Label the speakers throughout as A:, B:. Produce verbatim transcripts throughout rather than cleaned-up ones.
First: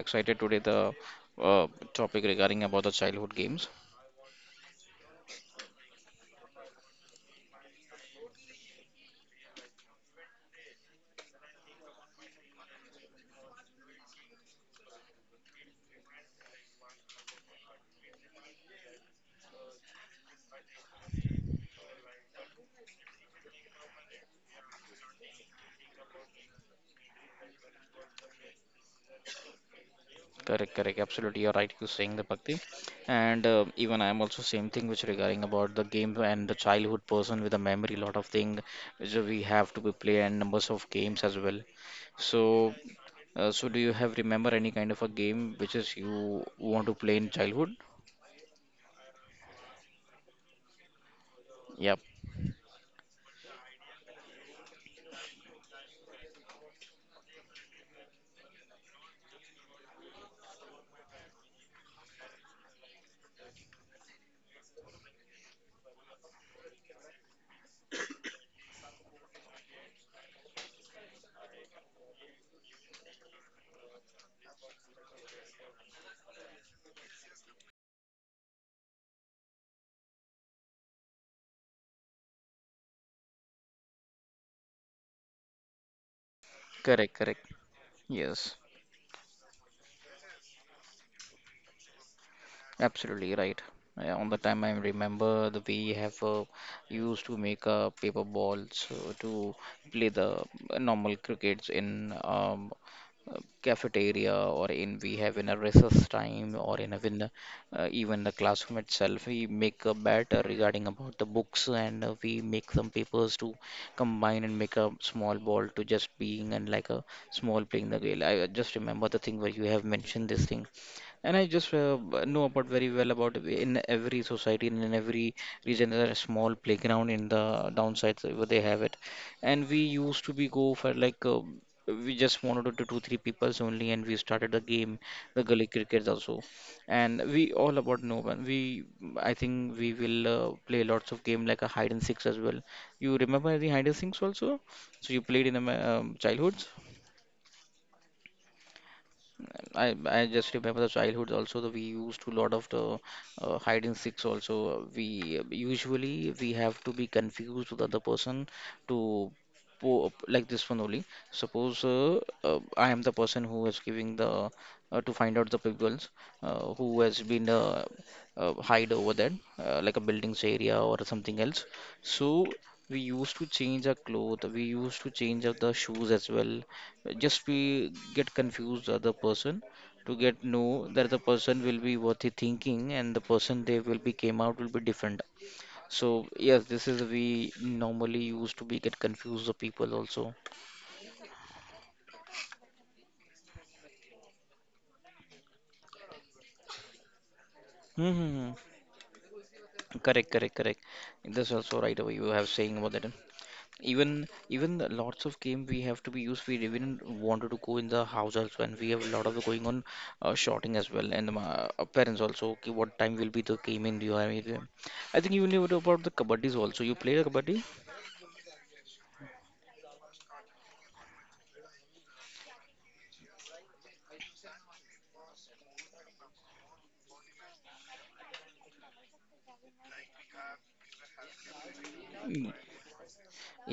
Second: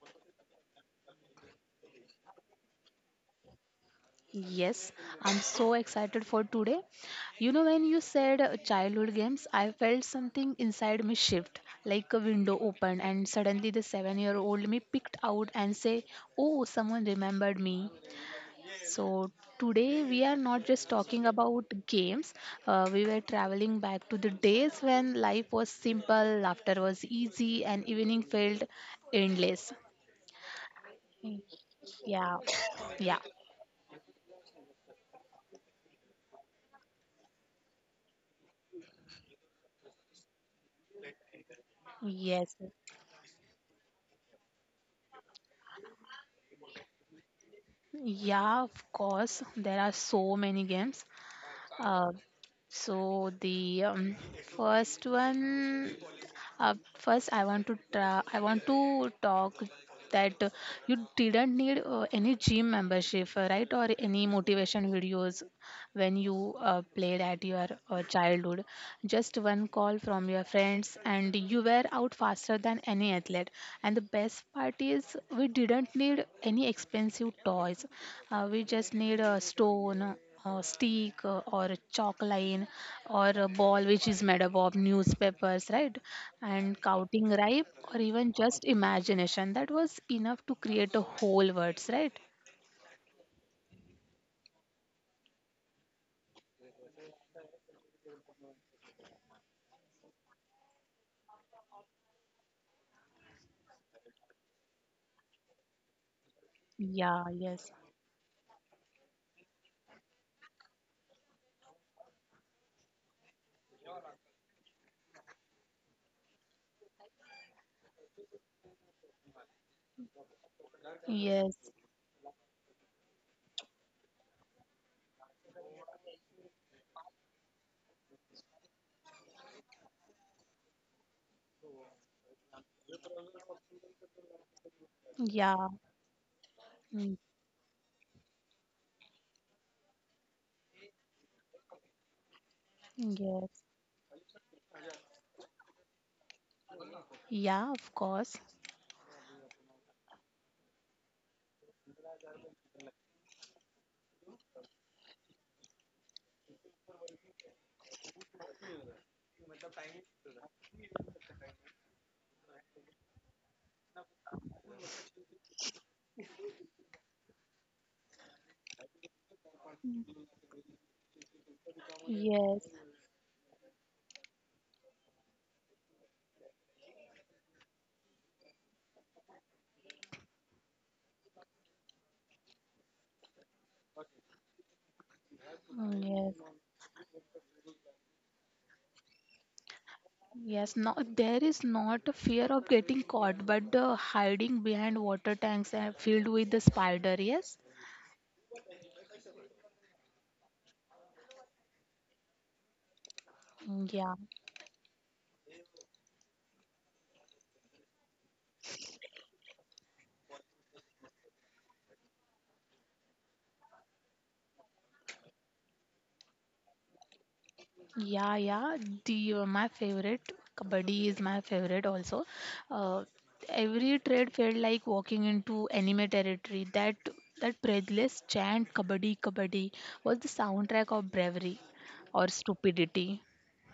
A: excited today the uh, topic regarding about the childhood games.
B: Yes, I'm so excited for today. You know, when you said uh, childhood games, I felt something inside me shift, like a window opened, and suddenly the seven-year-old me picked out and say, "Oh, someone remembered me." So today we are not just talking about games. Uh, we were traveling back to the days when life was simple, laughter was easy, and evening felt endless.
A: Correct, correct. Absolutely, you're right. You're saying the
B: Yeah,
A: Bhakti,
B: yeah.
A: and uh, even I'm also same thing which regarding about the game and the childhood person with a memory, lot of thing which we have to be play and numbers of games as well.
B: Yes.
A: So Uh, so do you have remember any kind of a game which is you want to play in childhood?
B: Yeah, of course. There are so many games.
A: Yep,
B: Uh, so the um, First one, uh, first I want to tra- I want to talk that uh, you didn't need uh, any gym membership, uh, right? Or any motivation videos. When you uh, played at your uh, childhood. Just one call from your friends, and you were out faster than any athlete. And the best part is, we didn't need any expensive toys. Uh, we just need a stone, a stick, uh, or a chalk line, or a ball which is made up of newspapers, right? And
A: correct,
B: counting
A: correct.
B: ripe, or even
A: Yes.
B: just imagination. That was enough to create a whole words, right?
A: Absolutely right. Yeah, on the time I remember the we have uh, used to make uh, paper balls uh, to play the normal crickets in um, uh, cafeteria or in we have in a recess time or in a in
B: Yeah,
A: a,
B: yes,
A: uh, even the classroom itself we make a bet uh, regarding about the books and uh, we make some papers to combine and make a small ball to just being and like a small playing the game. I uh, just remember the thing where you have mentioned this thing and I
B: yes,
A: just uh, b- know about very well about in every society and in every region there are small playground in the downsides where they have it. And we used to be go for like uh, we just wanted to two three peoples only, and we started the game, the gully
B: yeah.
A: crickets also.
B: Mm,
A: And we all about know one. We I think we will uh, play lots of game like a hide and seeks as well. You remember
B: Yes.
A: the hide and seeks also? So you played in um, childhoods?
B: Yeah, of course.
A: I I just remember the childhood also that we used to lot of the uh, hide and seeks also. We usually we have to be confused with other person to po like this one only. Suppose uh, uh, I am the person who is giving the uh, to find out the peoples uh, who has been uh, uh, hide over there uh, like a buildings area or something else. So
B: Yes.
A: we used to change our clothes. We used to change up the shoes as well just we get confused the other person to get know that the person will be what he thinking and the person they will be came out will be different
B: Mm,
A: so
B: Yes.
A: yes this is we normally used to be get confused the people also.
B: Yes. No, there is not a fear of getting caught, but the hiding behind water tanks and filled with the spider. Yes.
A: Mm-hmm. Correct, correct, correct. That's also right away you have saying about that.
B: Mm,
A: even
B: Yeah.
A: even the lots of game we have to be used we even wanted to go in the house also and we have a lot of going on uh, shouting as well and my uh, parents also okay, what time will be the game in your area. I think you knew about the kabaddis also you played a kabaddi.
B: Yeah. Yeah. The uh, my favorite kabaddi is my favorite also. Uh, every trade felt like walking into anime territory. That that breathless chant kabaddi kabaddi was the soundtrack of bravery or stupidity.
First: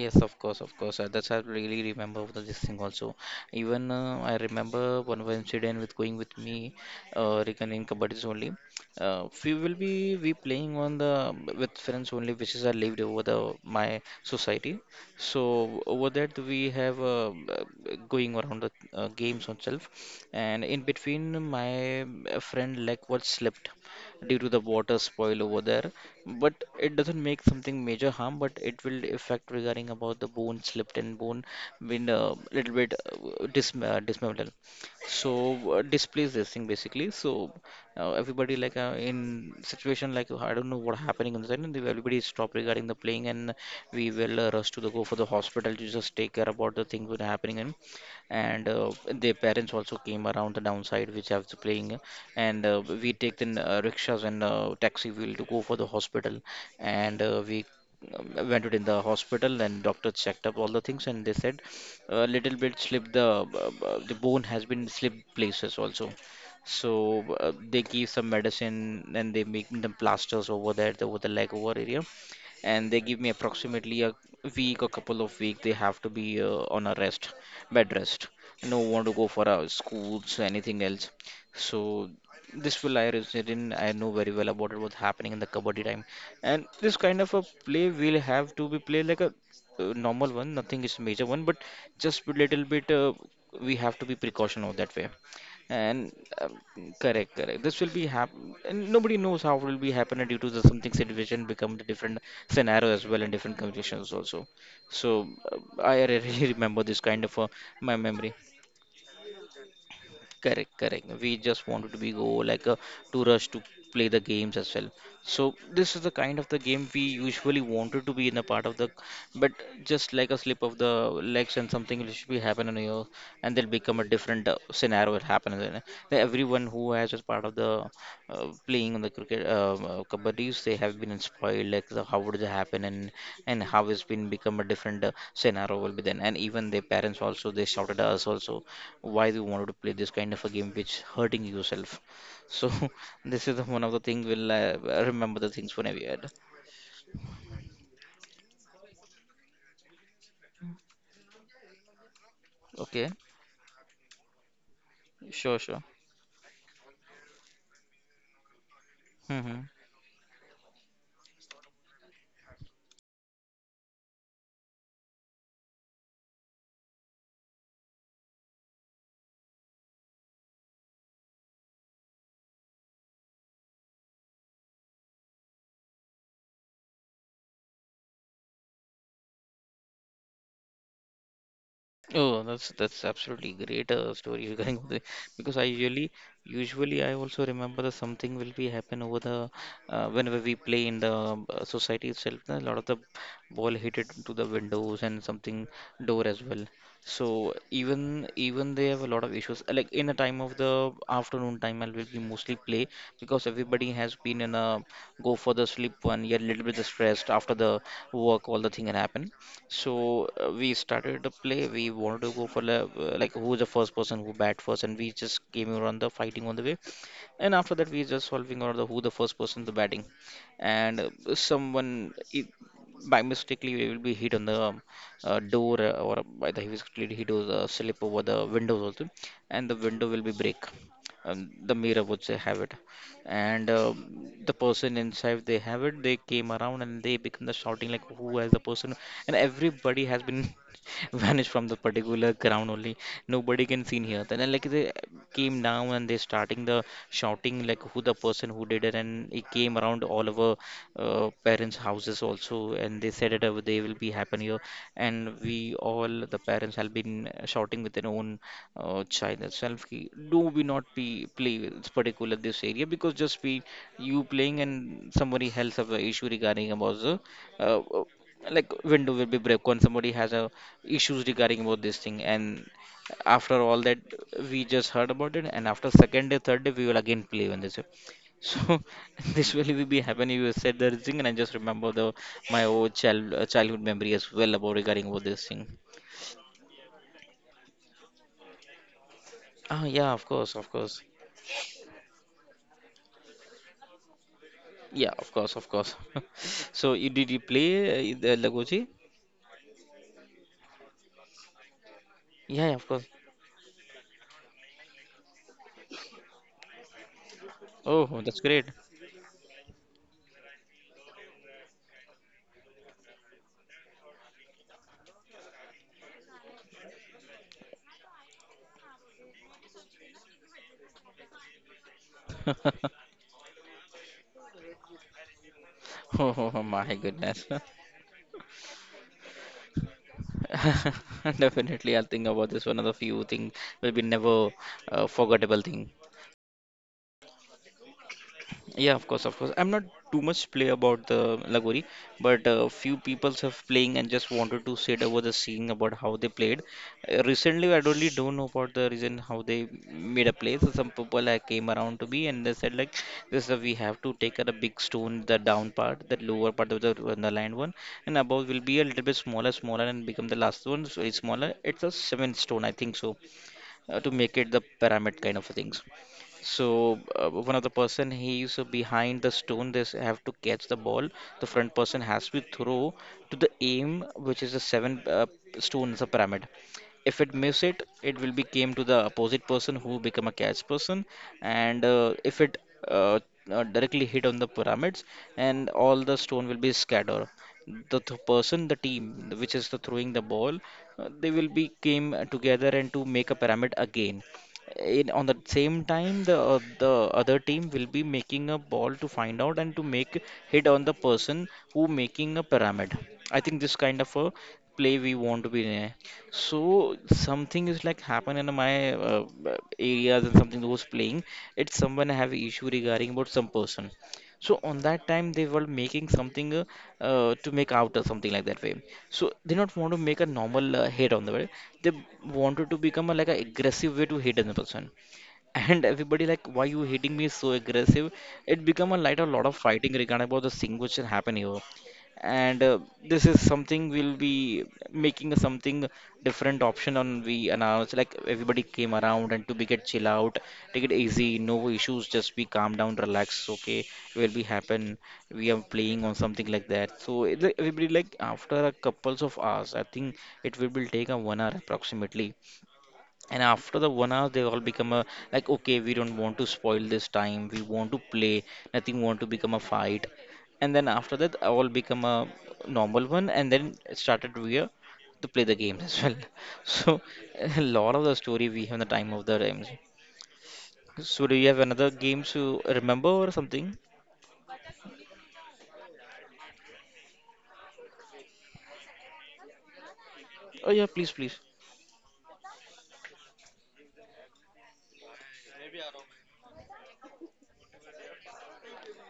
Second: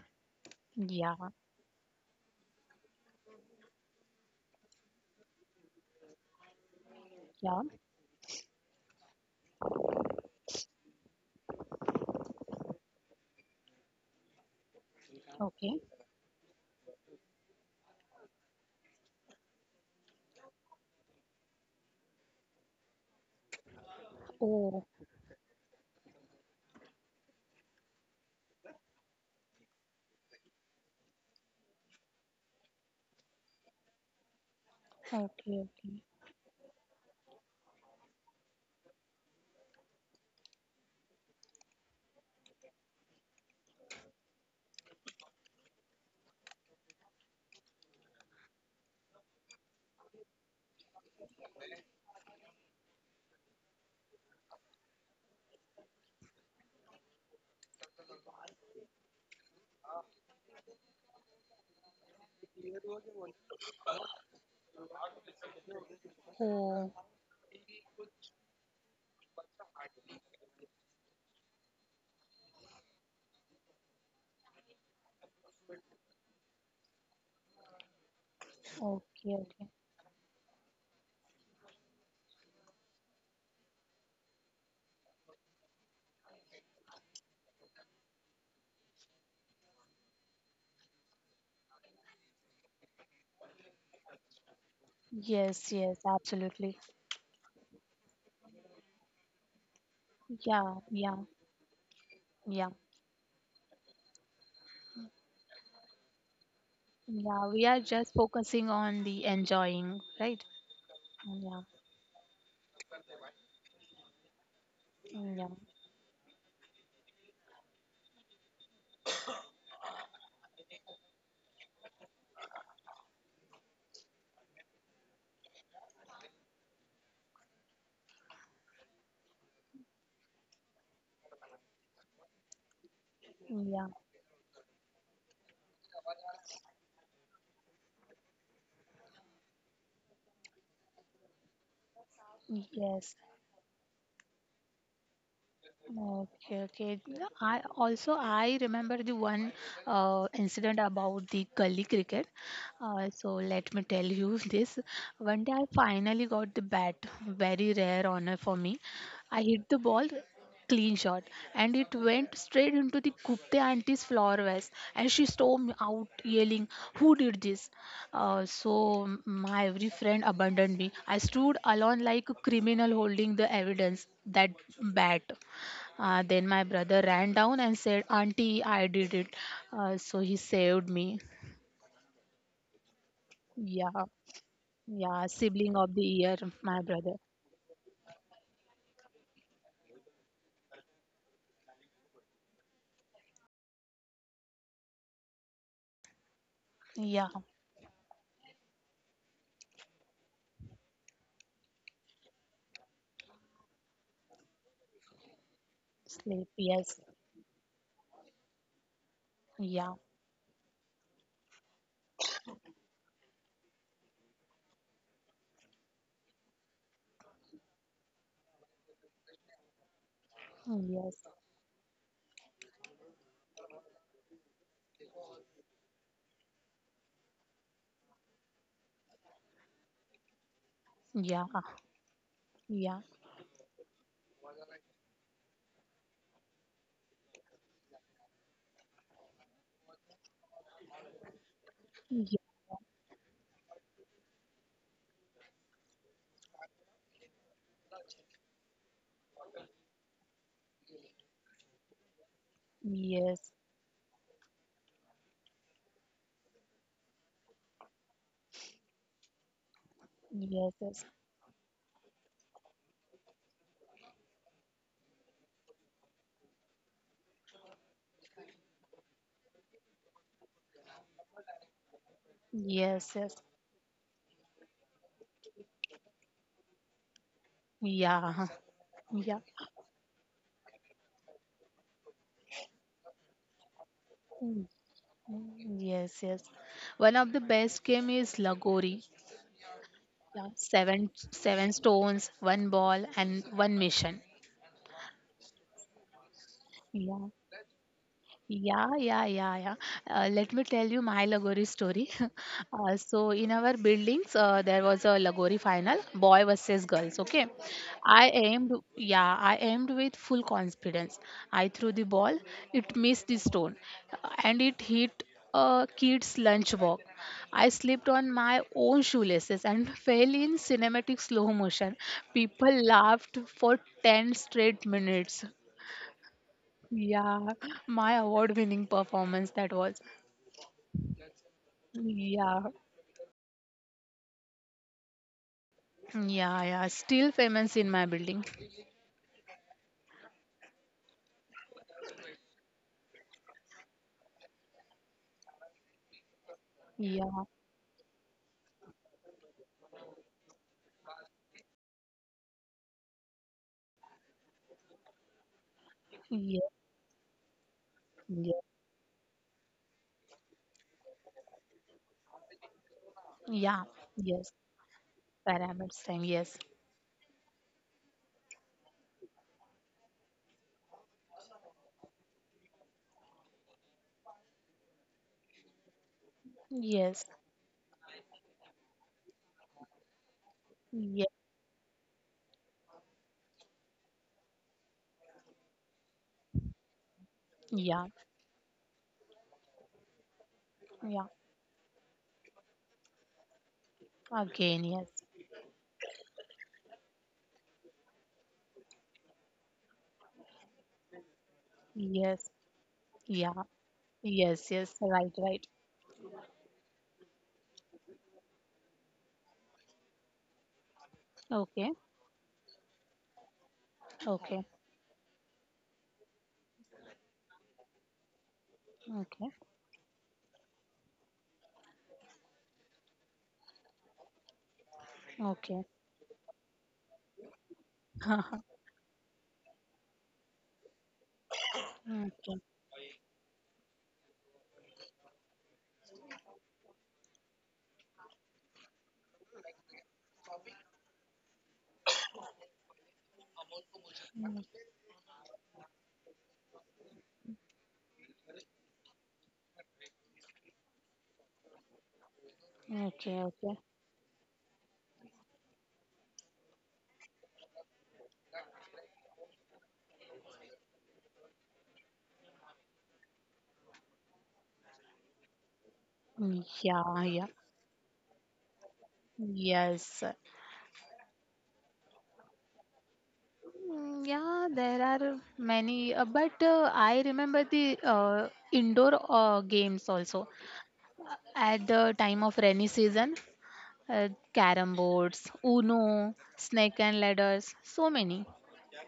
A: Yes, of course, of course. Uh,
B: Yeah.
A: that's I really remember the, this thing also. Even uh, I remember one of incident with going with me uh,
B: Yeah.
A: regarding kabaddis only. Uh, we will be we playing on the with friends only, which is I lived over the my society.
B: Okay.
A: So over that we have uh, uh, going around the uh, games on itself, and in between my uh, friend like what slept due to the
B: Oh.
A: water spoil over there. But it doesn't make something major harm, but it will affect regarding about the bone slipped and bone been a little bit uh, dis uh, dismantled.
B: Okay.
A: So uh,
B: Okay.
A: displace this thing basically. So uh, everybody like uh, in situation like I don't know what happening inside, and the- everybody stop regarding the playing, and we will uh, rush to the go for the hospital to just take care about the things that happening in and uh, their parents also came around the downside which have to playing and uh, we take the uh, rickshaws and uh, taxi wheel to go for the hospital and uh, we um, went it in the hospital and doctor checked up all the things and they said a little bit slip the uh, uh, the bone has been slipped places also. So
B: Oh.
A: uh, they give some medicine and they make them plasters over there over the leg over area and they give me approximately a week a couple of weeks. They have to be uh, on a rest, bed rest, no want to go
B: Okay.
A: for uh,
B: Okay.
A: schools anything else. So this will I resonate in I know very well about it what's happening in the kabaddi time and this kind of a play will have to be played like a uh, normal one nothing is major one but just a little bit uh, we have to be precaution of that way.
B: Yes. Yes.
A: And um,
B: Absolutely.
A: correct, correct, this will be happen and nobody knows how it will be happening due to the
B: Yeah.
A: something
B: Yeah.
A: situation become the different
B: Yeah.
A: scenario as well in different conditions also. So uh, I really remember this kind of uh,
B: Yeah. We are
A: my
B: just
A: memory.
B: focusing on the enjoying, right?
A: Correct, correct. We
B: Yeah.
A: just wanted to be go like a to rush to play the games as well. So
B: Yeah.
A: this is the kind of the game we usually wanted to be in a part of the, but just like a slip of the legs and something will should be happening here, and they'll become a different uh, scenario will happen. And then, uh, everyone who has as part of the uh, playing on the cricket uh, uh, kabaddis, they have been spoiled. Like the, how would it happen and and how
B: Yeah.
A: it's been become a different uh, scenario will be then. And even their parents also they shouted at us also why you wanted to play this kind of a game which hurting yourself. So
B: Yes.
A: this is the one of the thing will uh, remember the things whenever you had.
B: Okay, okay. No, I also I remember the one uh, incident about the gully cricket.
A: Okay,
B: Uh, so let me tell you this. One day
A: sure,
B: I
A: sure.
B: finally got the bat, very rare honor for me. I
A: Hmm.
B: hit the ball, clean shot, and it went straight into the Gupta auntie's flower vase, and she stormed out yelling, "Who did this?" Uh, so my every friend abandoned me. I stood alone like a criminal holding the evidence, that bat. Uh, then my brother ran down and said, "Auntie, I did it." Uh, so he saved me.
A: Oh, that's that's absolutely great
B: Yeah,
A: uh, story regarding the
B: yeah,
A: because I
B: sibling of the
A: usually
B: year, my
A: usually I
B: brother.
A: also remember that something will be happen over the uh, whenever we play in the uh, society itself. A lot of the ball hit it to the windows and something door as well. So
B: Yeah,
A: even even they have a lot of issues. Uh, Like in the time of the afternoon time, I will be mostly play because everybody has been in a go for the sleep one. You're a
B: sleep,
A: little bit
B: yes.
A: stressed after the work, all the thing had happened.
B: Yeah,
A: So uh, we started the play. We wanted to go for the, uh, like who's the first person who bat first, and we just came around the fighting on the way. And after that, we just solving on the who the first person the batting, and uh,
B: yes.
A: someone it, by mistakenly will be hit on the um, uh, door uh, or by the he was clearly hit or the slip over the windows also, and the window will be break. Um,
B: Yeah,
A: the mirror would say have it
B: yeah,
A: and um the person inside they have it they came around and they become the shouting like who has the person and everybody has been vanished from the particular ground
B: yeah.
A: only. Nobody can seen here then uh, like they came down and they starting the shouting like who the person who did it and it came around all over uh, parents houses also and they said it uh,
B: Yes,
A: they will be happen here and we all the parents have been shouting with their own uh, child itself ki- do we
B: yes,
A: not
B: yes,
A: be play with particular this area because just be you playing and somebody else have a issue regarding about the uh, uh, like window will be break when somebody has a issues regarding about this thing and
B: yes, yes.
A: after all that we just heard about it and after second day third day we will again play on this.
B: Yeah,
A: So
B: yeah,
A: this will be be happen you said the thing and I just remember the my old child uh, childhood memory as well
B: Mm,
A: about regarding about this thing.
B: yes, yes. One of the best game is Lagori.
A: Ah yeah, of
B: Yeah,
A: course, of course.
B: seven, seven stones, one ball, and one mission.
A: Yeah, of course, of course. So, you did
B: Yeah.
A: you play uh, the Lagoji?
B: Yeah, yeah, yeah, yeah. Uh, let me tell you my Lagori story.
A: Yeah, yeah, of
B: Uh,
A: course.
B: so, in our buildings, uh, there was a Lagori final, boy versus girls. Okay,
A: Oh,
B: I
A: that's great.
B: aimed, yeah, I aimed with full confidence. I threw the ball, it missed the stone, uh, and it hit a kid's lunchbox. I slipped on my own shoelaces and fell in cinematic slow motion. People laughed for ten straight minutes.
A: Oh, oh, my goodness.
B: Yeah, my award-winning performance that was.
A: Definitely, I'll think about
B: Yeah,
A: this. One of the few things will be never uh, forgettable thing.
B: yeah, yeah. Still famous in my building.
A: Yeah, of course, of course. I'm not too much play about the Lagori, but uh, few people have playing and just wanted to sit over the scene about how they played. Uh,
B: Yeah,
A: recently, I really don't know about the reason how they made a play. So some people like, came around to me and they said like, this uh, we have to take out a big stone, the down part, the lower
B: yes,
A: part of the underlined one, and above will
B: yes,
A: be a little bit smaller, smaller, and become the last one. So it's smaller. It's a seven stone, I think so,
B: yeah,
A: uh, to make it
B: yes.
A: the pyramid kind of things.
B: Pyramids time. Yes,
A: So uh, one of the person he is behind the stone. They have to catch the ball. The front person has to throw to the aim, which is the seven uh, stones, a pyramid. If
B: yes,
A: it miss it, it will be came to the opposite person who become a catch person.
B: yes,
A: And uh, if it uh, uh, directly hit on the pyramids and all the stone will be scattered, the
B: yeah,
A: th- person, the team which is the throwing the ball, uh,
B: yeah.
A: they will be came together and to make a pyramid again.
B: Again,
A: In
B: yes,
A: on the same time the uh, the other team will be making a ball to find out and to make hit on the person who making a
B: yes,
A: pyramid. I think
B: yeah,
A: this kind of a
B: yes,
A: play
B: yes.
A: we
B: Right,
A: want to be
B: right.
A: in. So something is like happen in my uh, uh, areas and something who's playing. It's
B: Okay,
A: someone have issue regarding about some person. So
B: okay,
A: on that time they were making something uh, uh, to make out or something like that way. So
B: okay,
A: they not want to make a normal uh, hate on the way. They wanted to become a, like a aggressive way to hate on the person.
B: okay,
A: And everybody like, why you hitting me so aggressive? It become a light a lot of fighting regarding about the thing which will happen here.
B: okay,
A: And uh, this is something we'll be making something different option on we announce, like everybody came around and to be get chill out, take it easy, no issues, just be calm down, relax, okay, will be happen. We are playing on something like that, so it- everybody like after a couples of hours I think it will will take a one hour approximately.
B: okay,
A: And after
B: okay.
A: the one hour they all become a, like, okay, we don't want to spoil this time, we want to play, nothing want to become a fight. And then after that all become a normal one and then started we are to play the games as well. So
B: Yeah, yeah.
A: a lot of the story we have in the time of the games.
B: Yes.
A: So do you have another game to remember or something?
B: Mm, Yeah, there are many, uh, but uh, I remember the uh, indoor uh, games also
A: Oh yeah, please, please.
B: at the time of rainy season, uh, carom boards, Uno, snake and ladders, so many.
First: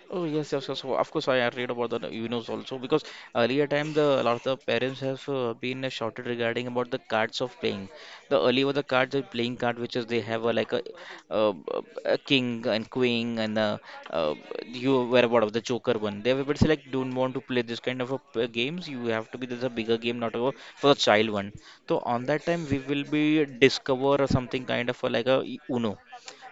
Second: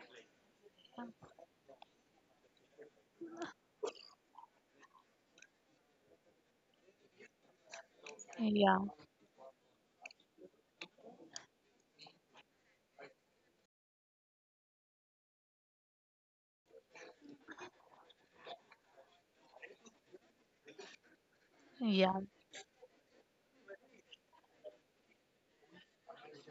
A: Oh yes, yes, yes. So of course, I had read about the Unos also because earlier time the a lot of the parents have uh, been uh, shouted regarding about the cards of playing. The earlier were
B: Yeah,
A: the cards of playing card which is they have uh, like a, uh, uh, a king and queen and uh, uh, you were about of the joker one. They were but say like, don't want to play this kind of a p- games. You have to be this a bigger game, not a for a child one. So
B: yeah,
A: on that time we will be discover something kind of uh, like a Uno.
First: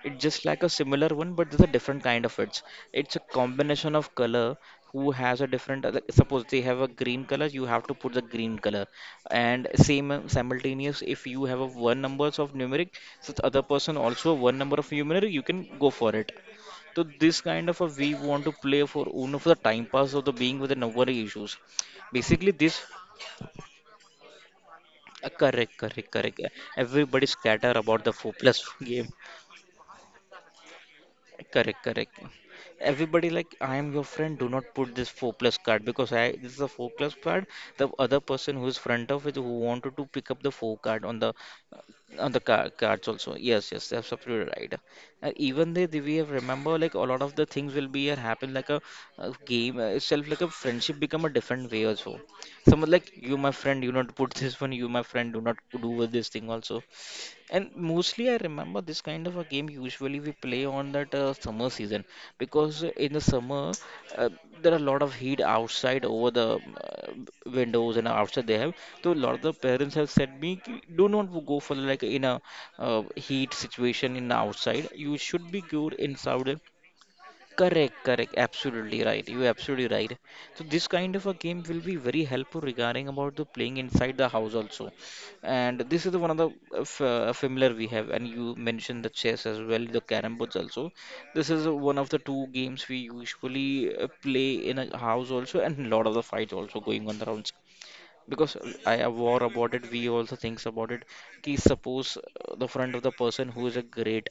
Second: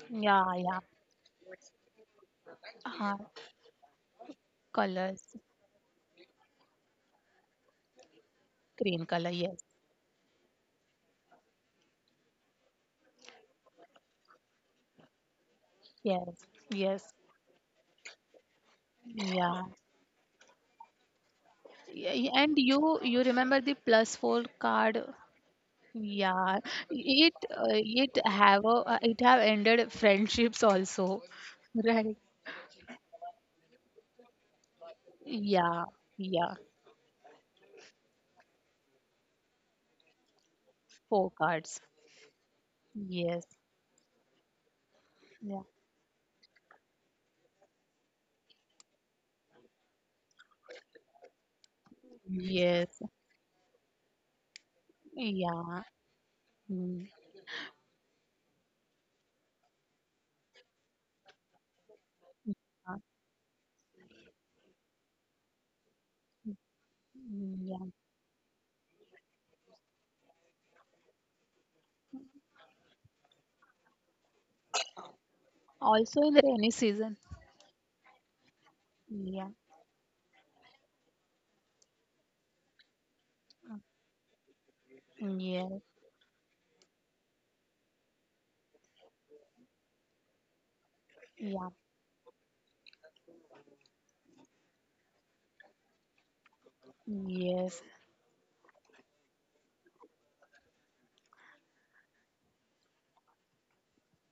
A: It's
B: yeah,
A: just like a
B: yeah.
A: similar one, but there's a different kind of it.
B: Uh,
A: It's a combination of color who
B: colors,
A: has a different. Uh, like, suppose they have a green color, you have to put the green color,
B: green color, yes,
A: and same uh, simultaneous. If you have a one numbers of numeric, so the other person also one number of numeric, you can go for it.
B: yes,
A: So
B: yes,
A: this kind of a we want to play for one for the
B: yeah.
A: time pass of the being with the number issues.
B: Y-
A: Basically,
B: And
A: this
B: you, you remember the plus four card?
A: uh, correct, correct, correct.
B: Yeah,
A: Everybody
B: it
A: scatter
B: uh,
A: about
B: it
A: the four
B: have
A: plus
B: a, uh,
A: game.
B: it have ended friendships also,
A: Correct,
B: right?
A: correct. Everybody like, I am your friend. Do not put this four plus
B: Yeah,
A: card because I this
B: yeah,
A: is a four plus card. The other person who is front of it who wanted to pick up the four card on
B: four
A: the
B: cards.
A: on the car, cards also.
B: Yes,
A: Yes, yes, that's absolutely right. Uh,
B: yeah,
A: even they, they we have remember like a lot of the things will be uh, happen like a, a game uh, itself like a friendship become a different way also. Someone
B: yes,
A: like, you my friend, do not put this one. You my friend, do not
B: yeah,
A: do with this thing also.
B: mm,
A: And mostly, I remember this kind of a game usually we play on that uh, summer season because uh,
B: uh,
A: in the summer uh, there are a lot of heat outside over the um, uh,
B: yeah.
A: windows and outside they have. So a lot of the parents have said me, "Ki- do not go for like in a uh, heat situation in outside. You should be good
B: Also in the
A: inside.
B: rainy season.
A: Correct, correct, absolutely right. You're
B: Yeah,
A: absolutely right. So this kind of a game will be very helpful regarding about the playing inside the house also.
B: yeah,
A: And this is one of the uh, f- uh, familiar we have. And you mentioned the chess as well, the carrom boards also. This is
B: yeah,
A: one of the two games we usually uh, play in a house also, and a lot of the fights also going on around
B: yes,
A: because I have war about it. We also thinks about it. Ki suppose uh, the front of the person who is a great,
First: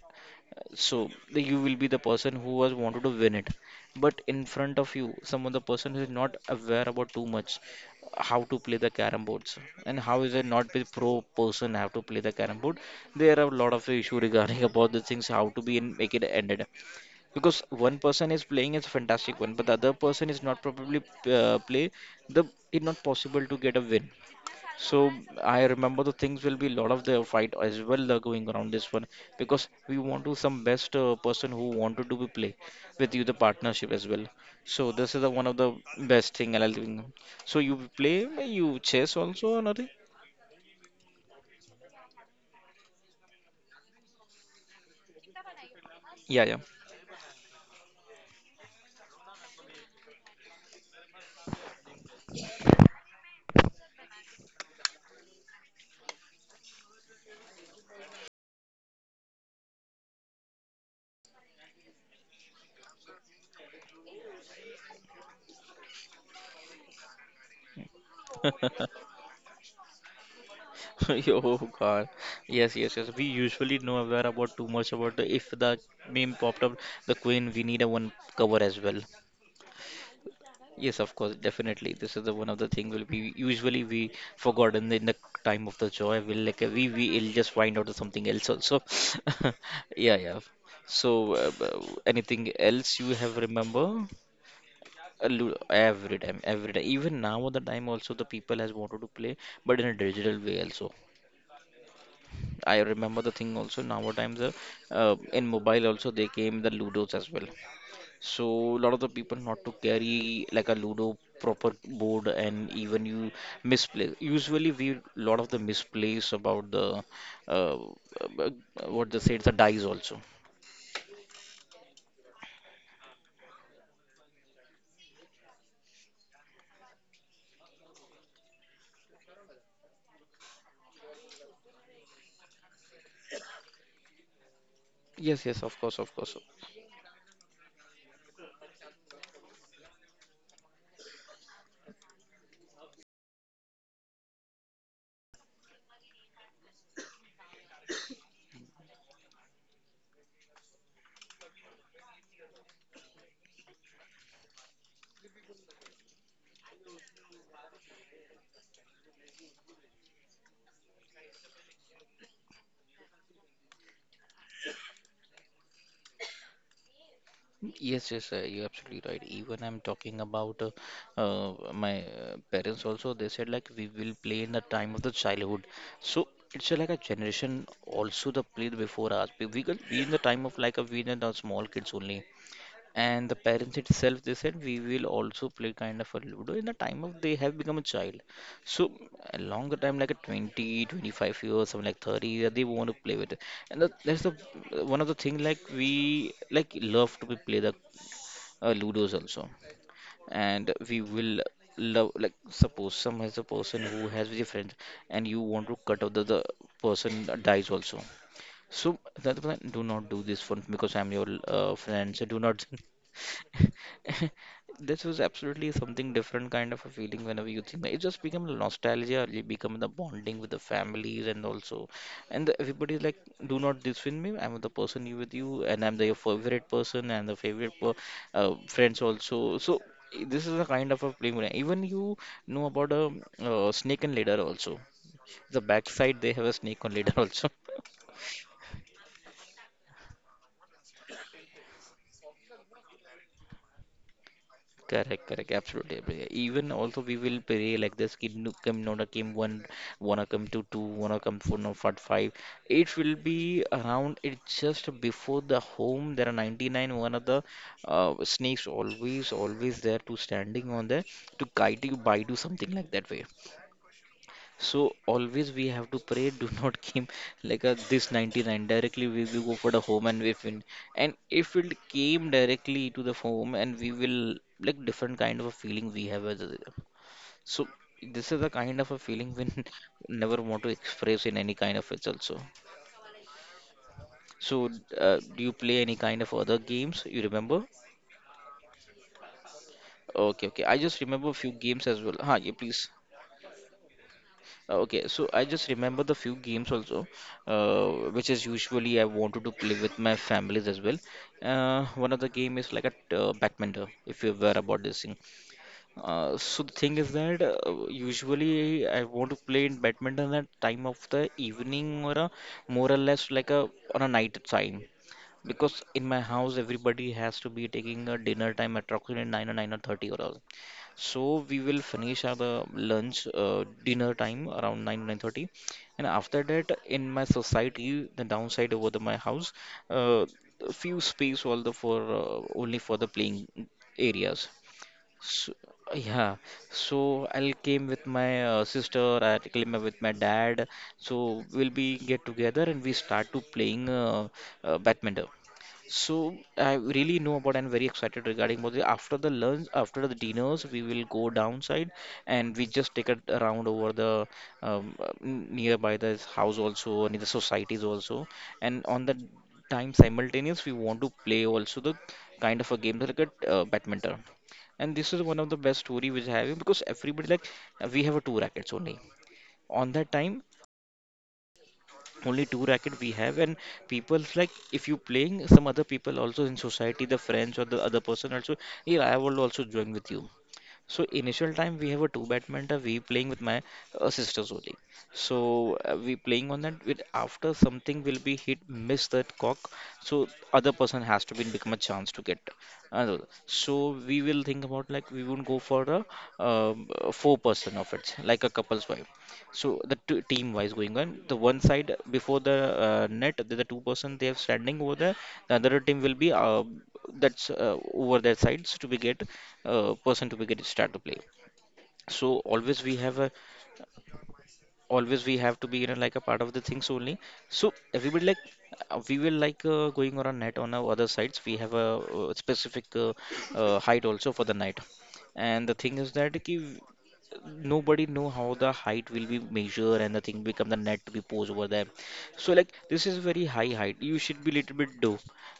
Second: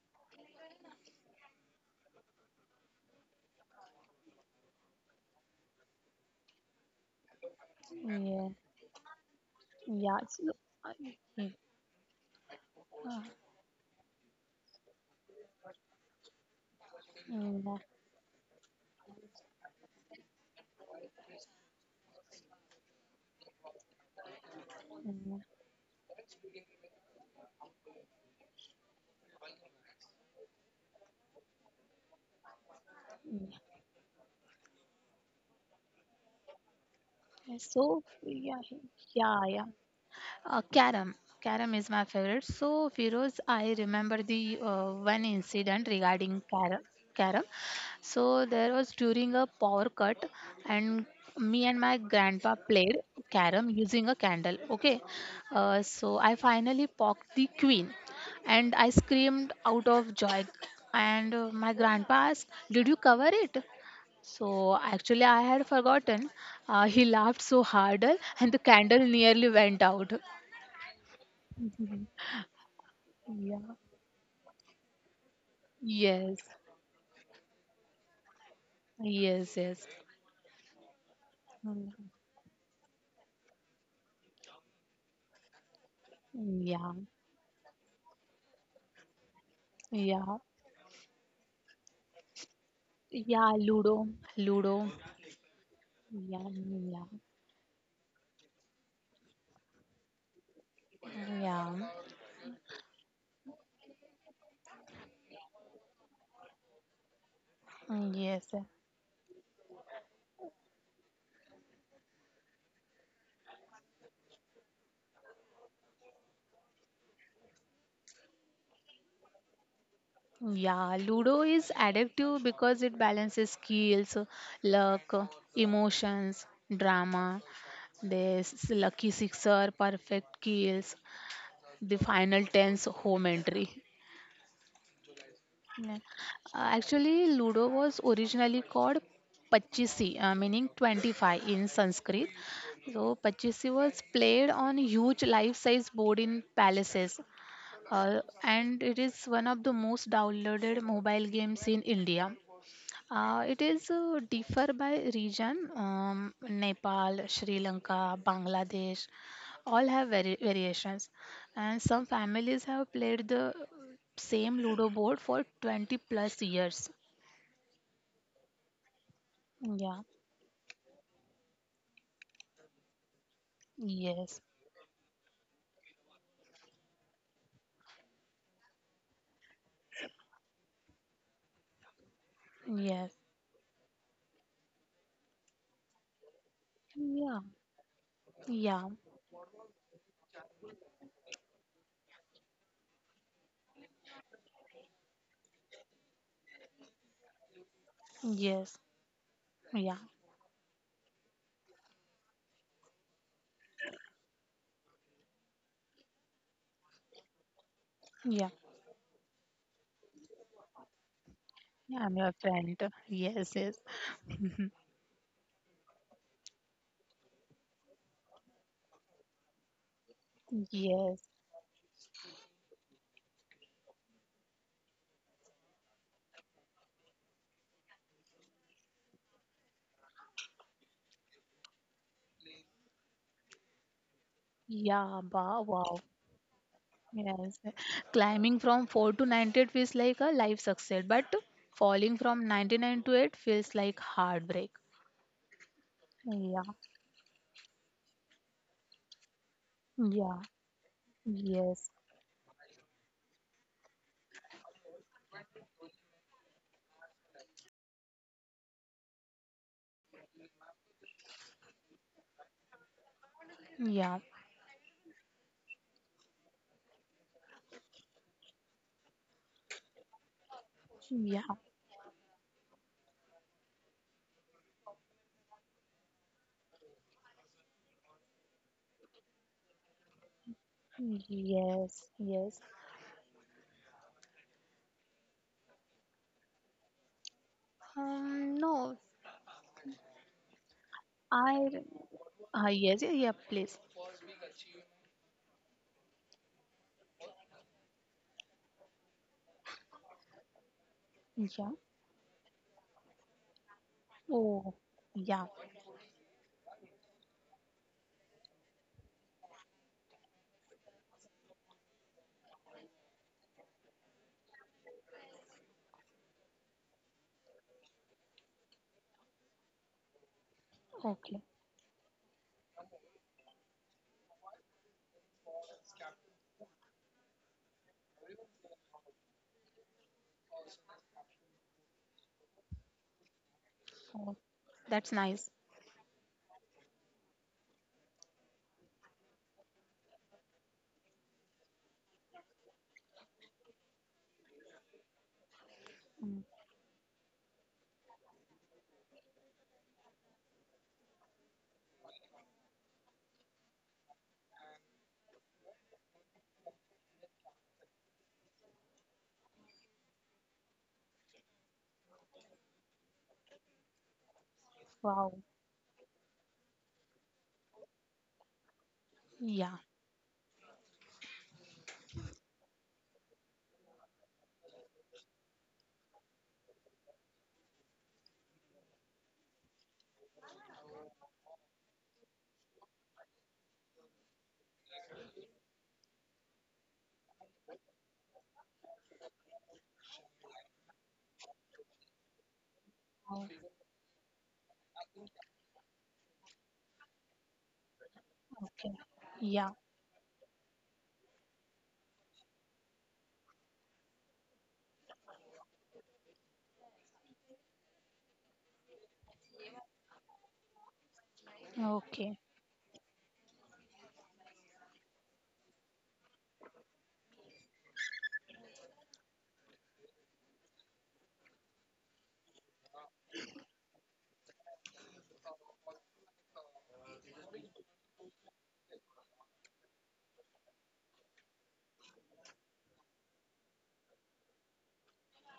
A: so the- you will be the person who was wanted to win it. But in front of you, some of the person who is not aware about too much uh, how
B: yeah,
A: to play the carom boards and
B: yeah.
A: how is it
B: So,
A: not be
B: uh,
A: pro
B: yeah,
A: person have to play the carom board.
B: uh,
A: There are a lot of issue regarding about the things how to be and make it ended because
B: mm,
A: one person is playing is a fantastic one, but the other person is not probably uh, play the it's not possible to get a win. So
B: mm.
A: I remember the things will be lot of the fight as well uh, going around this one because we want to some best uh, person who wanted to be play with you the partnership as well. So this is the one of the best thing I'll doing. So you
B: So
A: play uh,
B: yeah,
A: you chess
B: yeah,
A: also or
B: yeah.
A: nothing?
B: Uh, carom. Carom is my favorite. So, Firoz, I remember the uh, one incident regarding
A: Yeah, yeah.
B: carom. Carom. So, there was during a power cut, and me and my grandpa played carom using a candle. Okay. Uh, so, I finally poked the queen, and I screamed out of joy. And uh, my grandpa asked, "Did you cover it?" So actually, I had forgotten. Uh, he laughed so harder, and the candle nearly went out.
A: Oh
B: Mhm.
A: God. Yes, yes, yes. We
B: Yeah.
A: usually know aware about too much about the, if the meme
B: Yes,
A: popped up, the queen, we need a one cover as well.
B: yes, yes.
A: Yes, of course, definitely.
B: Mhm.
A: This is the one of the thing will be usually we forgotten in the, in the time of the joy. We'll like uh, we
B: Yeah,
A: we'll just find out something else also. Yeah,
B: yeah,
A: yeah. So uh, b- anything else you have
B: yeah.
A: remember?
B: Ludo, Ludo.
A: Uh, lo- Every time,
B: Yeah,
A: every time.
B: yeah,
A: Even now at the time also the people has wanted to play, but in a digital way also.
B: yeah.
A: I remember the thing also now times uh, uh, in mobile also they came the Ludos as well. So
B: Yes,
A: a lot of the people not to carry like a Ludo proper board and even you misplace. Usually we lot of the misplace about the uh, uh, what they say the dice also.
B: yeah. Ludo is addictive because it balances skills, luck, emotions, drama. There's lucky sixer, perfect kills, the final tense home entry.
A: Yes, yes, of
B: Yeah.
A: course, of course.
B: Uh, actually, Ludo was originally called Pachisi, uh, meaning twenty-five in Sanskrit. So, Pachisi was played on huge life size board in palaces, uh, and it is one of the most downloaded mobile games in India. Uh, it is uh, differ by region. Um, Nepal, Sri Lanka, Bangladesh, all have vari- variations, and some families have played the same Ludo board for twenty plus years.
A: Yes, yes, uh, you're absolutely right. Even I'm
B: Yeah.
A: talking about uh, uh, my uh, parents also. They said like, we will
B: Yes.
A: play in the time of the childhood. So it's uh, like a generation also the played before us. We we, got- we in the time of like a we in the small kids only.
B: Yes.
A: And the parents itself they said we will also play kind of a ludo in the time of they
B: Yeah.
A: have become a child. So
B: Yeah.
A: a longer time like a twenty, twenty-five years, something like thirty years they want to play with it. And that, that's the one of the thing like we like love to be play the uh,
B: Yes.
A: ludos also.
B: Yeah.
A: And we will love like, suppose some has a person who has with your friends and you want to cut out the, the person dies also.
B: Yeah.
A: So that, do not do this for because I'm your uh,
B: Yeah,
A: friend.
B: I'm
A: So
B: your
A: do not.
B: friend. Yes. Yes.
A: This was absolutely something different kind of a feeling whenever you think that. It just become nostalgia, it become the bonding with the families
B: Yes.
A: and also, and the, everybody is like, do not disfriend me. I'm the person you with you, and I'm the your favorite person and the favorite per, uh, friends also. So i- this is a kind of a play. Where even you know about a uh, snake and ladder also.
B: Yeah. Ba-
A: The
B: wow.
A: backside they have a snake on ladder also.
B: Yes, climbing from four to ninety-eight feels like a life success, but falling from ninety-nine to eight feels like heartbreak.
A: Correct, correct, absolutely, absolutely.
B: Yeah,
A: Even also we will pray like this, Kim Kim Nona Kim one, wanna
B: yeah,
A: come to two, wanna come four, no
B: yes,
A: fat five. It will be around it just before the home. There are ninety-nine one of the uh, snakes always always there to standing on there to guide you by do something like that way.
B: yeah,
A: So always we have to pray, do not came like a this ninety-nine directly we will go for the home and we win. And
B: yeah,
A: if it came directly to the home, and we will like different kind of a feeling we have as a, so this is the kind of a feeling we never want to express in any kind of
B: yes,
A: it also.
B: yes,
A: So uh, do you play any kind of other games you remember?
B: um, no,
A: Okay, okay. I just remember a few
B: I,
A: games as well. Huh, yeah,
B: uh,
A: please.
B: yes, yeah, yeah, please.
A: Uh, Okay, so I just remember the few games also, uh, which is usually I wanted to play with my families as well.
B: Yeah,
A: Uh, one of the game is like a t- uh, backmender, if you're aware
B: oh,
A: about this thing.
B: yeah,
A: Uh, so the thing is that uh, usually I want to play in badminton at time of the evening, or a more or less like a on a night time, because in my house everybody has to be taking a dinner time at approximately nine or nine or thirty, or so
B: okay,
A: we will finish our the lunch uh, dinner time around nine nine thirty. And after that in my society, the downside over the my house, uh, few space all the for uh, only for the playing
B: oh,
A: areas,
B: that's nice.
A: so, yeah, so I'll came with my uh, sister, I came with my dad. So we'll be get together and we start to playing uh, uh, badminton. So
B: Mm,
A: I really know about and very excited regarding about the after the lunch, after the dinners, we will go downside and we just take a round over the um, uh, n- nearby the house also, near the societies also, and on the time simultaneous we want to play also the kind of a game like a uh, badminton. And this is
B: wow,
A: one of the best story which I have because everybody like uh, we have a two rackets only.
B: yeah,
A: On that time only two racket we have, and people's like if you playing some other people also in society, the friends or the other person also, yeah, I will also join with you. So initial time we have a two badminton, we playing with my uh, sisters only. So uh, we playing on that with after something will be hit miss that cock. So other person has to be become a chance to get another.
B: wow,
A: So we will think about like we won't go for a um, uh, four person of it like a couple's
B: okay,
A: wife.
B: yeah,
A: So the two team wise going on the one side before the uh, net, the, the two person they have standing over there. The other team will be uh, that's uh, over their sides to be get uh, person to be get start to play. So
B: okay,
A: always we have a always we have to be, you know, like a part of the things only. So everybody like uh, we will like uh, going on a net on our other sides, we have a uh, specific uh, uh, height also for the net. And the thing is that ki, nobody know how the height will be measured and the thing become the net to be posed over there. So like this is very high height, you should be little bit low.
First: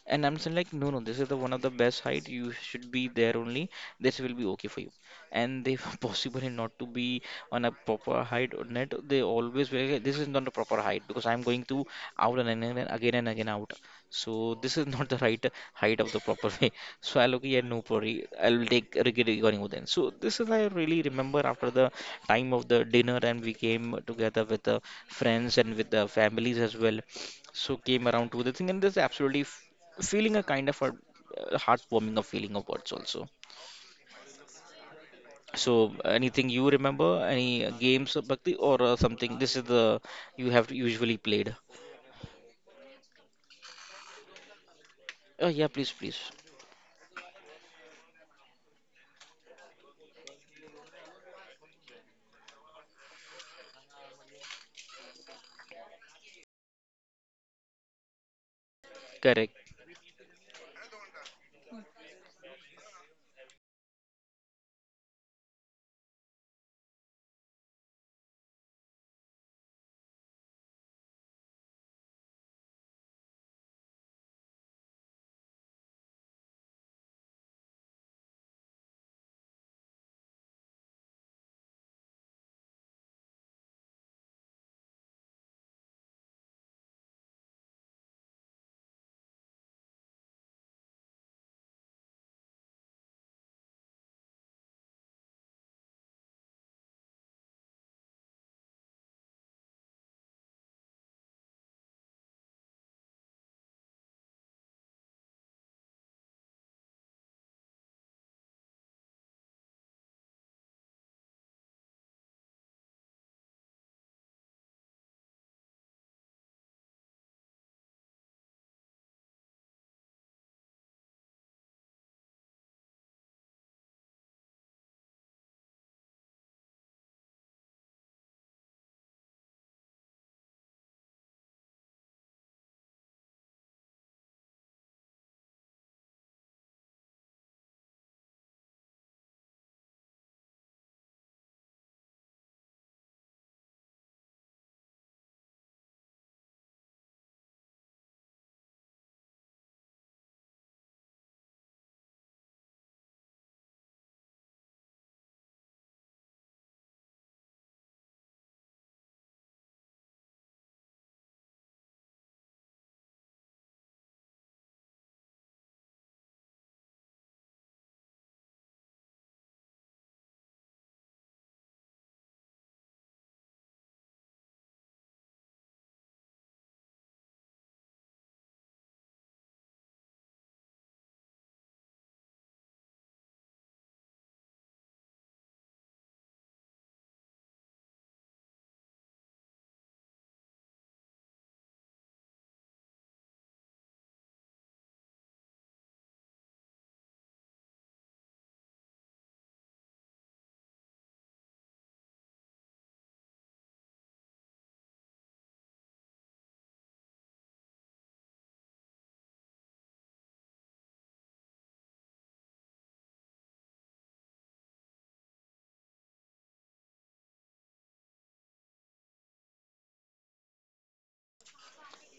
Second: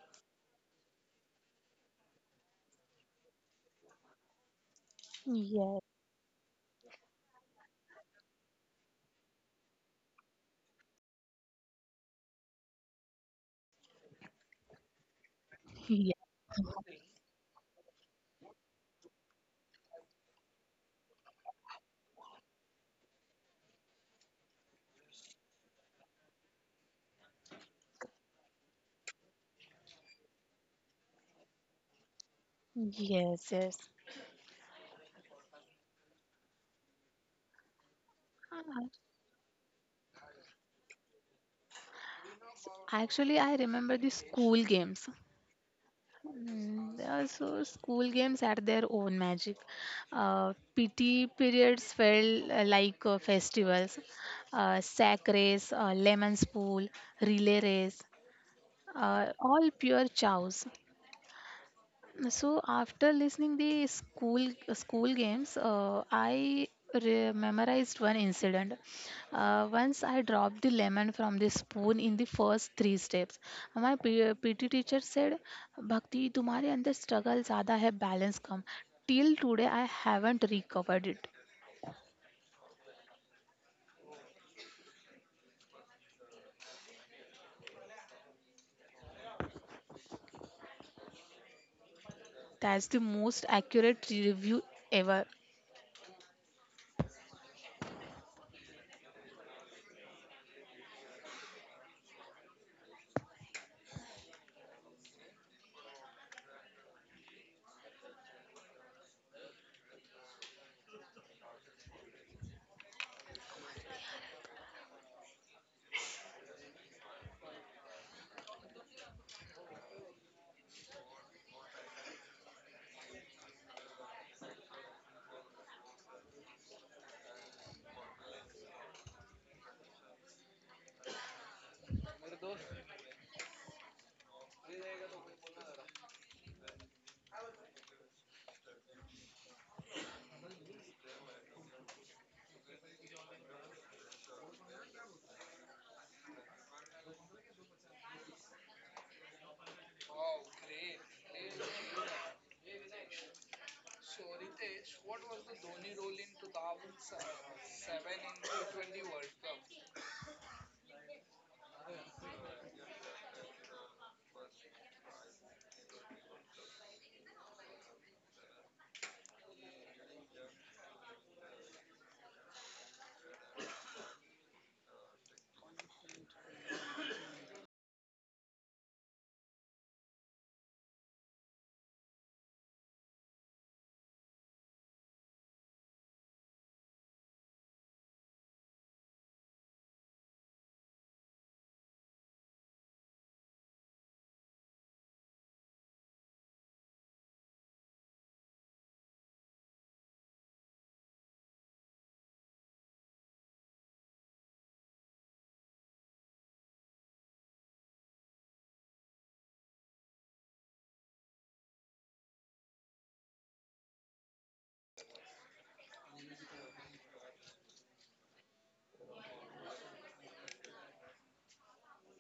A: And I'm saying like, no, no, this is the one of the best height, you should be there only, this will be okay for you. And they
B: yes,
A: were possibly not to be on a proper height or net, they always were this is not a proper height because I'm going to out, and again and again and again out. So this is not the right height of
B: yeah,
A: the proper way. So I'll okay, yeah, no worry, I'll take regarding then. So this is I really remember after the time of the dinner, and we came together with the friends and with the families as well. So came around to the thing, and this absolutely f- feeling a kind of a uh, heartwarming of feeling of words also.
B: yes, yes.
A: So anything you remember, any uh, games, uh, Bhakti, or
B: Ah,
A: uh, something? This is the you have usually played.
B: actually, I remember the school games.
A: Oh yeah, please, please.
B: Mm, They also school games had their own magic. Uh, P T periods felt uh, like uh, festivals. Uh, sack race, uh, lemon spool, relay race, uh,
A: Correct.
B: all pure chows. So after listening the school school games, uh, I re- memorized one incident. Uh, once I dropped the lemon from the spoon in the first three steps. My P- PT teacher said, "Bhakti, तुम्हारे अंदर struggle ज़्यादा है, balance come." Till today, I haven't recovered it. That's the most accurate review ever.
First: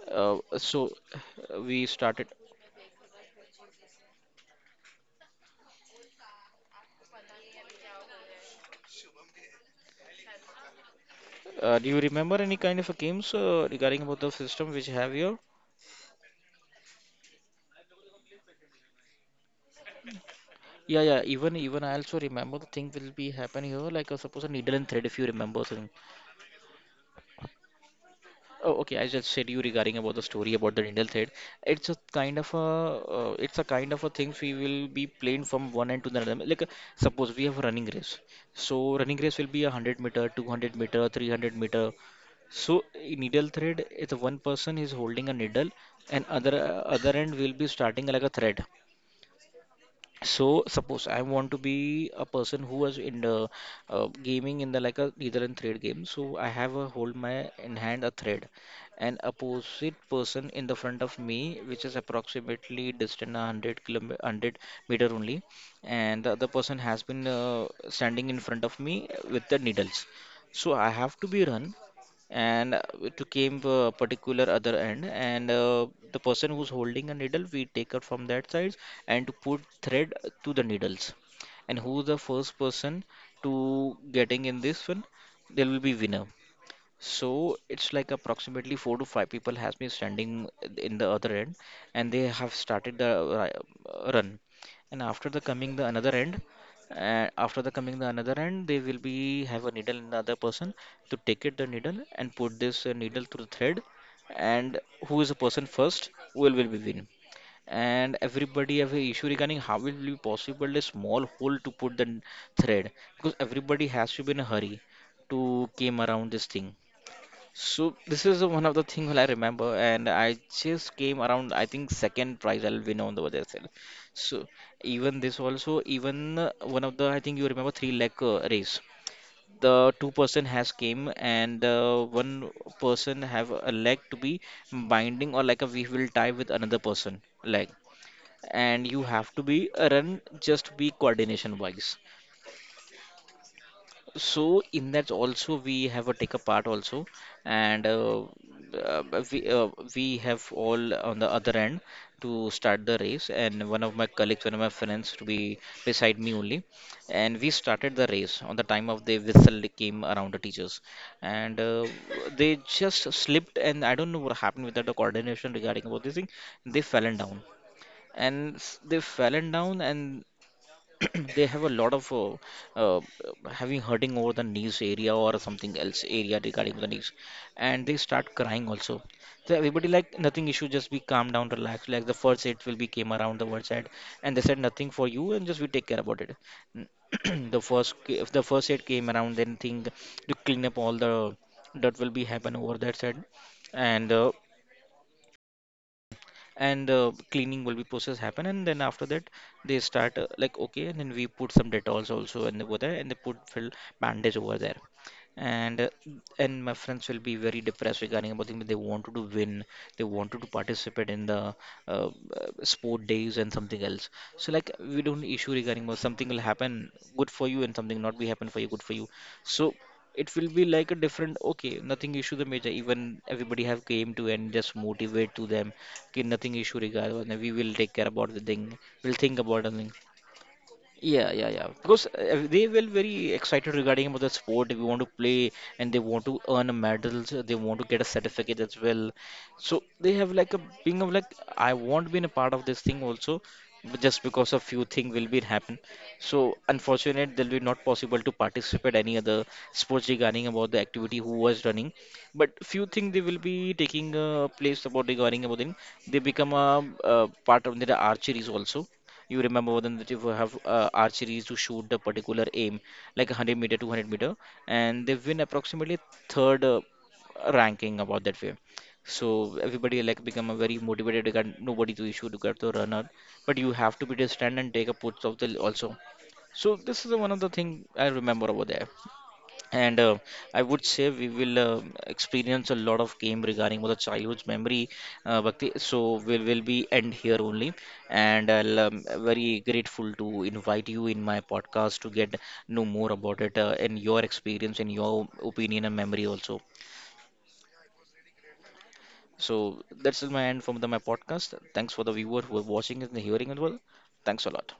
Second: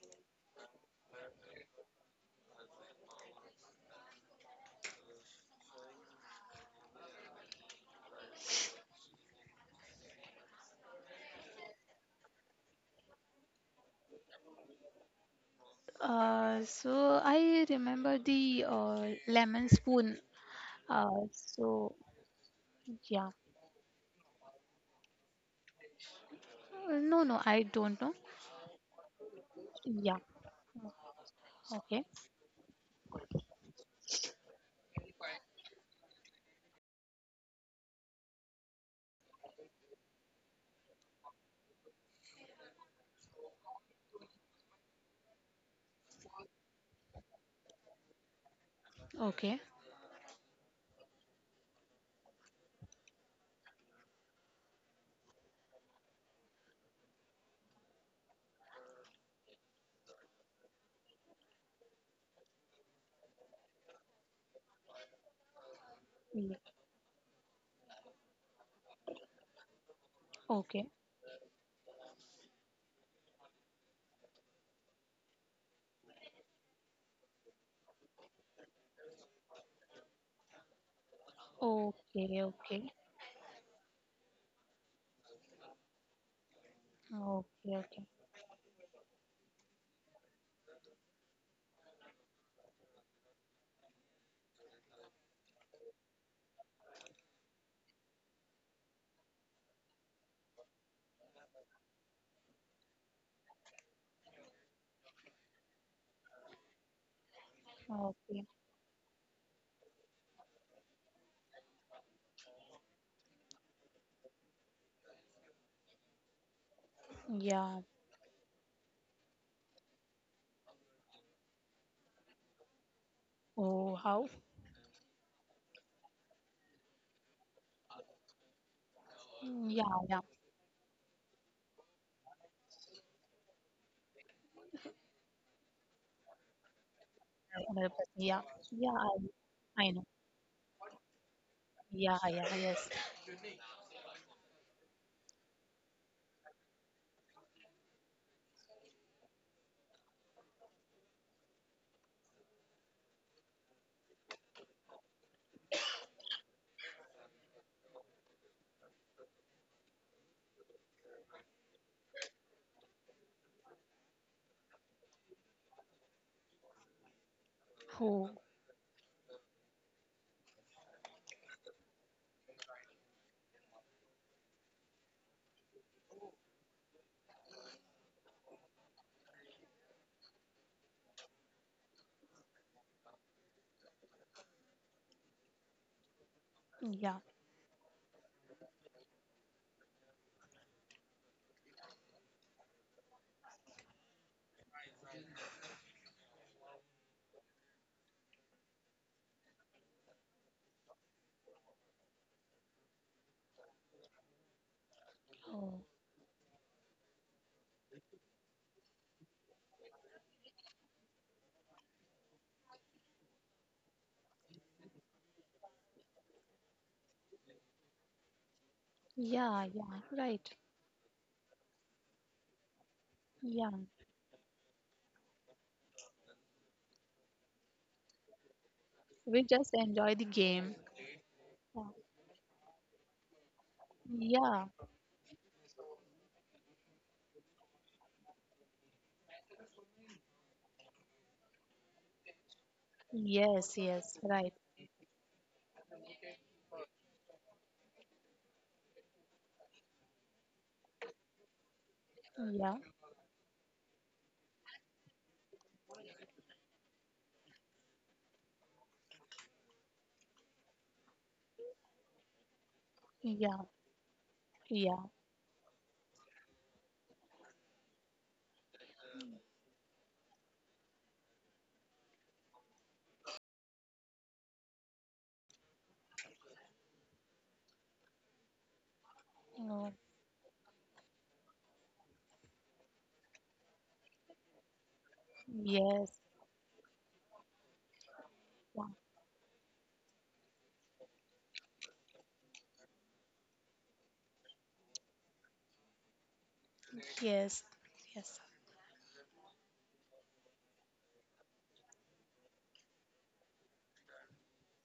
A: Uh, so uh, we started. Uh, do you remember any kind of a games uh, regarding about the system which have here?
B: Uh, so I remember the uh, lemon spoon.
A: Yeah, yeah.
B: Uh,
A: Even even I
B: so
A: also remember the thing will be
B: yeah.
A: happen here. Like uh, suppose a needle and thread, if you remember. So
B: Uh, no, no, I don't know.
A: oh, okay. I just said you regarding about
B: Yeah.
A: the story about the Rindal thread. It's a
B: Okay.
A: kind of a uh, it's a kind of a thing we will be playing from one end to the other. Like uh, suppose we have a running race. So running race will be a hundred meter, two hundred meter, three hundred meter. So in needle thread, it's one person is holding a needle, and other uh, other end will be starting like a thread.
B: Okay.
A: So suppose I want to be a person who was in the uh, gaming in the like a leader and thread game. So I have a hold my in hand a thread, and opposite person in the front of me, which is approximately distant a hundred kilometer, hundred meter only, and the other
B: Yeah.
A: person has been uh, standing in front of me with the needles. So
B: Okay.
A: I have to be run and uh, to came a particular other end, and uh, the person who's holding a needle we take her from that side and to put thread to the needles, and who the
B: Okay.
A: first
B: Okay.
A: person to getting in this one, they will be winner. So
B: Okay.
A: it's
B: Okay.
A: like approximately four to five people has been standing in the other end, and they have started the ri- uh, run. And after the coming the another end, uh, after the coming the another end, they will be have a needle in the other person to take it the needle and put this uh, needle through the thread, and who is the person first will will be win. And
B: Okay.
A: everybody have a issue regarding how it will be possible a small hole to put the n- thread, because everybody has to be in a hurry to came around this thing.
B: Yeah.
A: So this is one of the thing that I remember, and I just came around. I think second prize I'll win on the other side.
B: Oh, how?
A: So even this also, even uh, one of the I think you remember three leg uh, race. The
B: Yeah.
A: two
B: Yeah.
A: person has came, and uh, one person have a leg to be binding, or like a we will tie with another person leg,
B: Another person. Yeah. Yeah.
A: and you have to be
B: I, I
A: uh,
B: know.
A: run just be coordination wise.
B: Yeah. Yeah. Yes.
A: So in that also we have a take a part also, and uh, uh, we uh, we have all on the other end to start the race, and one of my colleagues, one of my friends to be beside me only, and we started the race on the time of the whistle came around the teachers, and uh, they just slipped, and I don't know what happened without the coordination regarding about this thing, they fell and down,
B: Oh.
A: and s- they fallen down, and they have a lot of uh, uh, having hurting over the knees area or something else area regarding the knees, and they start crying also. So everybody like nothing issue, just be calm down, relax, like the first aid will be came around the word side, and they said nothing for you and just we take care about it.
B: Yeah.
A: The first ca- if the first aid came around, then thing to clean up all the dirt will be happen over that side, and uh, and uh, cleaning will be process happen, and then after that they start uh, like okay, and then we put some detolls also and over there, and they put fill bandage over there,
B: Oh.
A: and uh, and my friends will be very depressed regarding about things, they wanted to win, they wanted to participate in the uh, uh, sport days and something else. So like we don't issue regarding about something will happen good for you, and something not be happen for you good for you.
B: Yeah.
A: So
B: Yeah.
A: it
B: Right.
A: will be like a different okay, nothing issue the major, even everybody
B: Yeah.
A: have came to and just motivate to them कि nothing issue regard, we will take care about the thing, we'll
B: We
A: think about
B: just
A: the thing.
B: enjoy the game.
A: Yeah, yeah, yeah.
B: Yeah.
A: Because uh, they will very excited regarding about the
B: Yeah.
A: sport. They want to play, and they want to earn a medals. uh, They want to get a certificate as well. So they have like a being of like I want to be in a part of this thing also,
B: Yes,
A: but
B: yes,
A: just
B: right.
A: because a few things will be happen. So unfortunate, they'll be not possible to participate any other sports regarding about the activity who was running. But
B: Yeah,
A: few things they will be taking a place about regarding about them. They become a, uh part of the archeries also, you remember then that if you have uh, archeries to shoot the particular aim, like one hundred
B: yeah,
A: meter, two hundred meter,
B: yeah.
A: and they win approximately third uh, ranking about that way. So everybody like become a very motivated. You Got nobody to issue to get the runner, but you have to be distant and take a puts of the also. So this is the one of the thing I remember over there.
B: Mm,
A: And uh, I would say we will uh, experience a lot of game regarding the childhood's memory, uh, Bhakti. So
B: yes,
A: we'll will be end here only, and I'll
B: yeah,
A: um, very grateful to invite you in my podcast to get know more about it uh, and your experience and your opinion and memory also.
B: yes, yes.
A: So that's my end from the, my podcast. Thanks for the viewer who are watching and hearing as well. Thanks a lot.